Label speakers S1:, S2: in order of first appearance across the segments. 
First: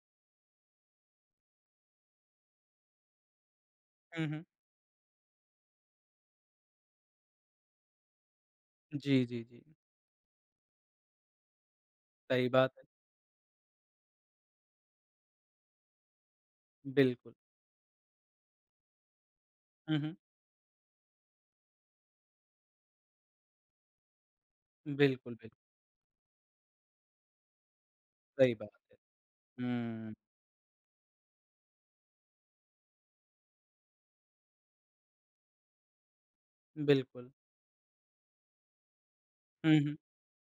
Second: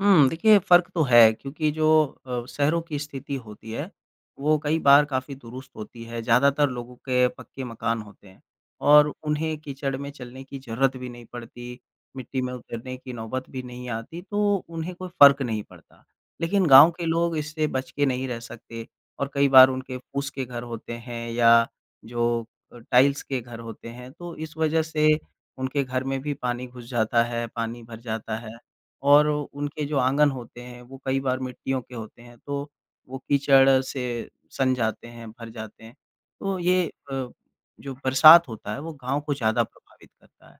S1: हुँ। देखिए, फ़र्क तो है क्योंकि जो अ, शहरों की स्थिति होती है,
S2: हुँ, हुँ।
S1: वो कई बार काफ़ी दुरुस्त होती है ज़्यादातर लोगों के पक्के मकान होते हैं। और
S2: जी, जी,
S1: उन्हें
S2: जी।
S1: कीचड़ में चलने की ज़रूरत भी नहीं पड़ती, मिट्टी
S2: सही
S1: में
S2: बात।
S1: उतरने की नौबत भी नहीं आती तो उन्हें कोई फ़र्क नहीं पड़ता। लेकिन गाँव के
S2: बिल्कुल।
S1: लोग इससे बच के नहीं रह सकते और कई बार उनके
S2: हुँ, हुँ।
S1: पूँस के घर होते हैं या जो अ, टाइल्स के घर होते हैं, तो इस वज़ह से
S2: बिल्कुल, बिल्क
S1: उनके घर में भी पानी घुस जाता है, पानी भर जाता
S2: सही
S1: है।
S2: बात है।
S1: और उनके जो
S2: हुँ।
S1: आँगन होते हैं, वो कई बार मिट्टियों के होते हैं, तो वो कीचड़ से सन जाते हैं, भर जाते हैं। तो ये अ,
S2: बिल्कुल।
S1: जो बरसात होता है, वो गाँव को ज़्यादा
S2: हुँ, हुँ।
S1: प्रभावित करता है।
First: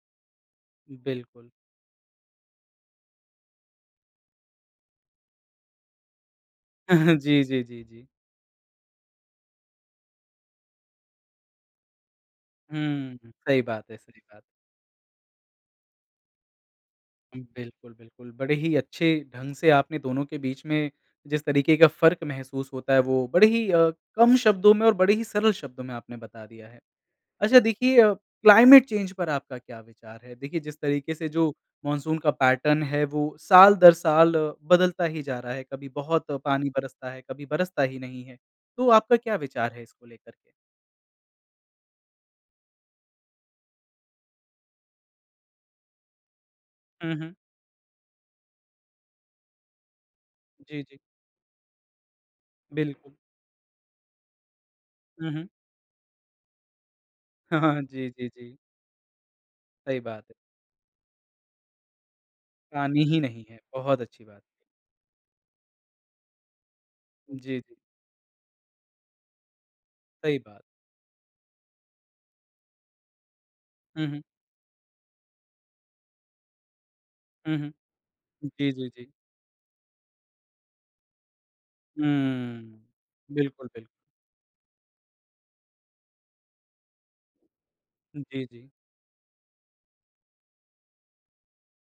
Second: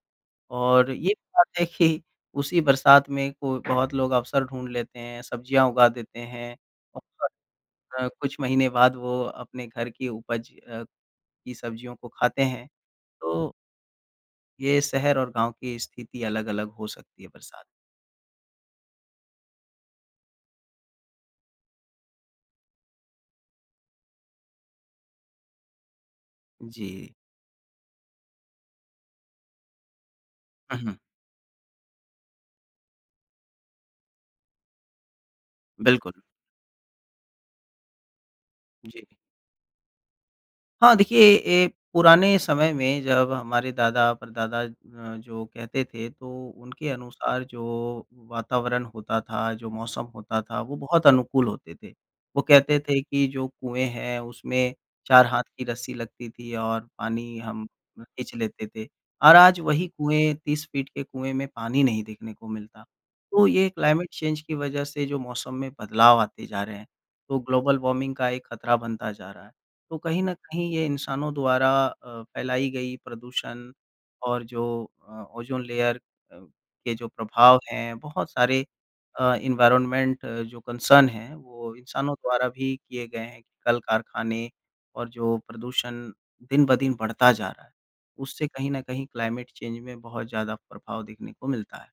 S1: और ये बात
S2: बिल्कुल।
S1: है कि उसी बरसात में कोई बहुत लोग अवसर ढूँढ़ लेते हैं, सब्जियाँ उगा देते हैं। [unintelligible]
S2: जी, जी, जी, जी।
S1: कुछ महीने बाद वो अपने घर की उपज अ, की सब्जियों को खाते हैं।
S2: हुँ, हुँ।
S1: तो
S2: सही बात है सही बात है।
S1: ये शहर और गाँव की स्थिति अलग-अलग हो सकती है बरसात में।
S2: बिल्कुल, बिल्कुल। बड़े ही अच्छे ढंग से आपने दोनों के बीच में जिस तरीके का फ़र्क महसूस होता है, वो बड़े ही अ, कम शब्दों में और बड़े ही सरल शब्दों में आपने बता दिया है।
S1: जी।
S2: अच्छा देखिए अ, क्लाइमेट चेंज़ पर आपका क्या विचार है? देखिए,
S1: हुँ,
S2: जिस
S1: हुँ।
S2: तरीके से जो मॉनसून का पैटर्न है वो साल-दरसाल बदलता ही जा रहा है। कभी
S1: बिल्कुल।
S2: बहुत पानी बरसता है, कभी बरसता ही नहीं है। तो
S1: जी।
S2: आपका क्या विचार है इसको लेकर के?
S1: हाँ, देखिए ए पुराने समय में जब हमारे दादा-परदादा अ, जो कहते थे तो उनके
S2: हुँ, हुँ।
S1: अनुसार जो वातावरण होता था, जो मौसम होता था वो
S2: जी, जी।
S1: बहुत अनुकूल होते थे। वो कहते थे
S2: बिल्कुल।
S1: कि जो कुएँ हैं उसमें 4
S2: हुँ,
S1: हाथ
S2: हुँ।
S1: की रस्सी लगती थी और पानी हम
S2: जी, जी,
S1: खींच
S2: जी।
S1: लेते थे, और आज वही
S2: सही बात है।
S1: कुएँ 30 फीट के कुएँ में पानी नहीं देखने को मिलता।
S2: पानी ही नहीं
S1: तो
S2: है।
S1: ये
S2: बहुत
S1: क्लाइमेट
S2: अच्छी बात है।
S1: चेंज की वज़ह से जो मौसम में बदलाव आते जा रहे हैं, तो
S2: जी, जी।
S1: ग्लोबल वार्मिंग का एक ख़तरा बनता जा रहा है। तो कहीं न
S2: सही बात।
S1: कहीं ये इंसानों द्वारा अ, फैलाई गई प्रदूषण
S2: हुँ, हुँ।
S1: और जो अ, ओजोन लेयर अ, के जो
S2: हुँ,
S1: प्रभाव
S2: हुँ।
S1: हैं बहुत सारे
S2: जी, जी, जी।
S1: अ, एनवायरनमेंट जो कंसर्न है, वो इंसानों द्वारा भी
S2: हुँ।
S1: किए गए हैं कि
S2: बिल्कुल,
S1: कल
S2: बिल्कुल।
S1: कारखाने और जो प्रदूषण दिन ब दिन बढ़ता जा रहा है,
S2: जी,
S1: उससे
S2: जी।
S1: कहीं न कहीं क्लाइमेट चेंज़ में बहुत ज़्यादा प्रभाव देखने को मिलता है।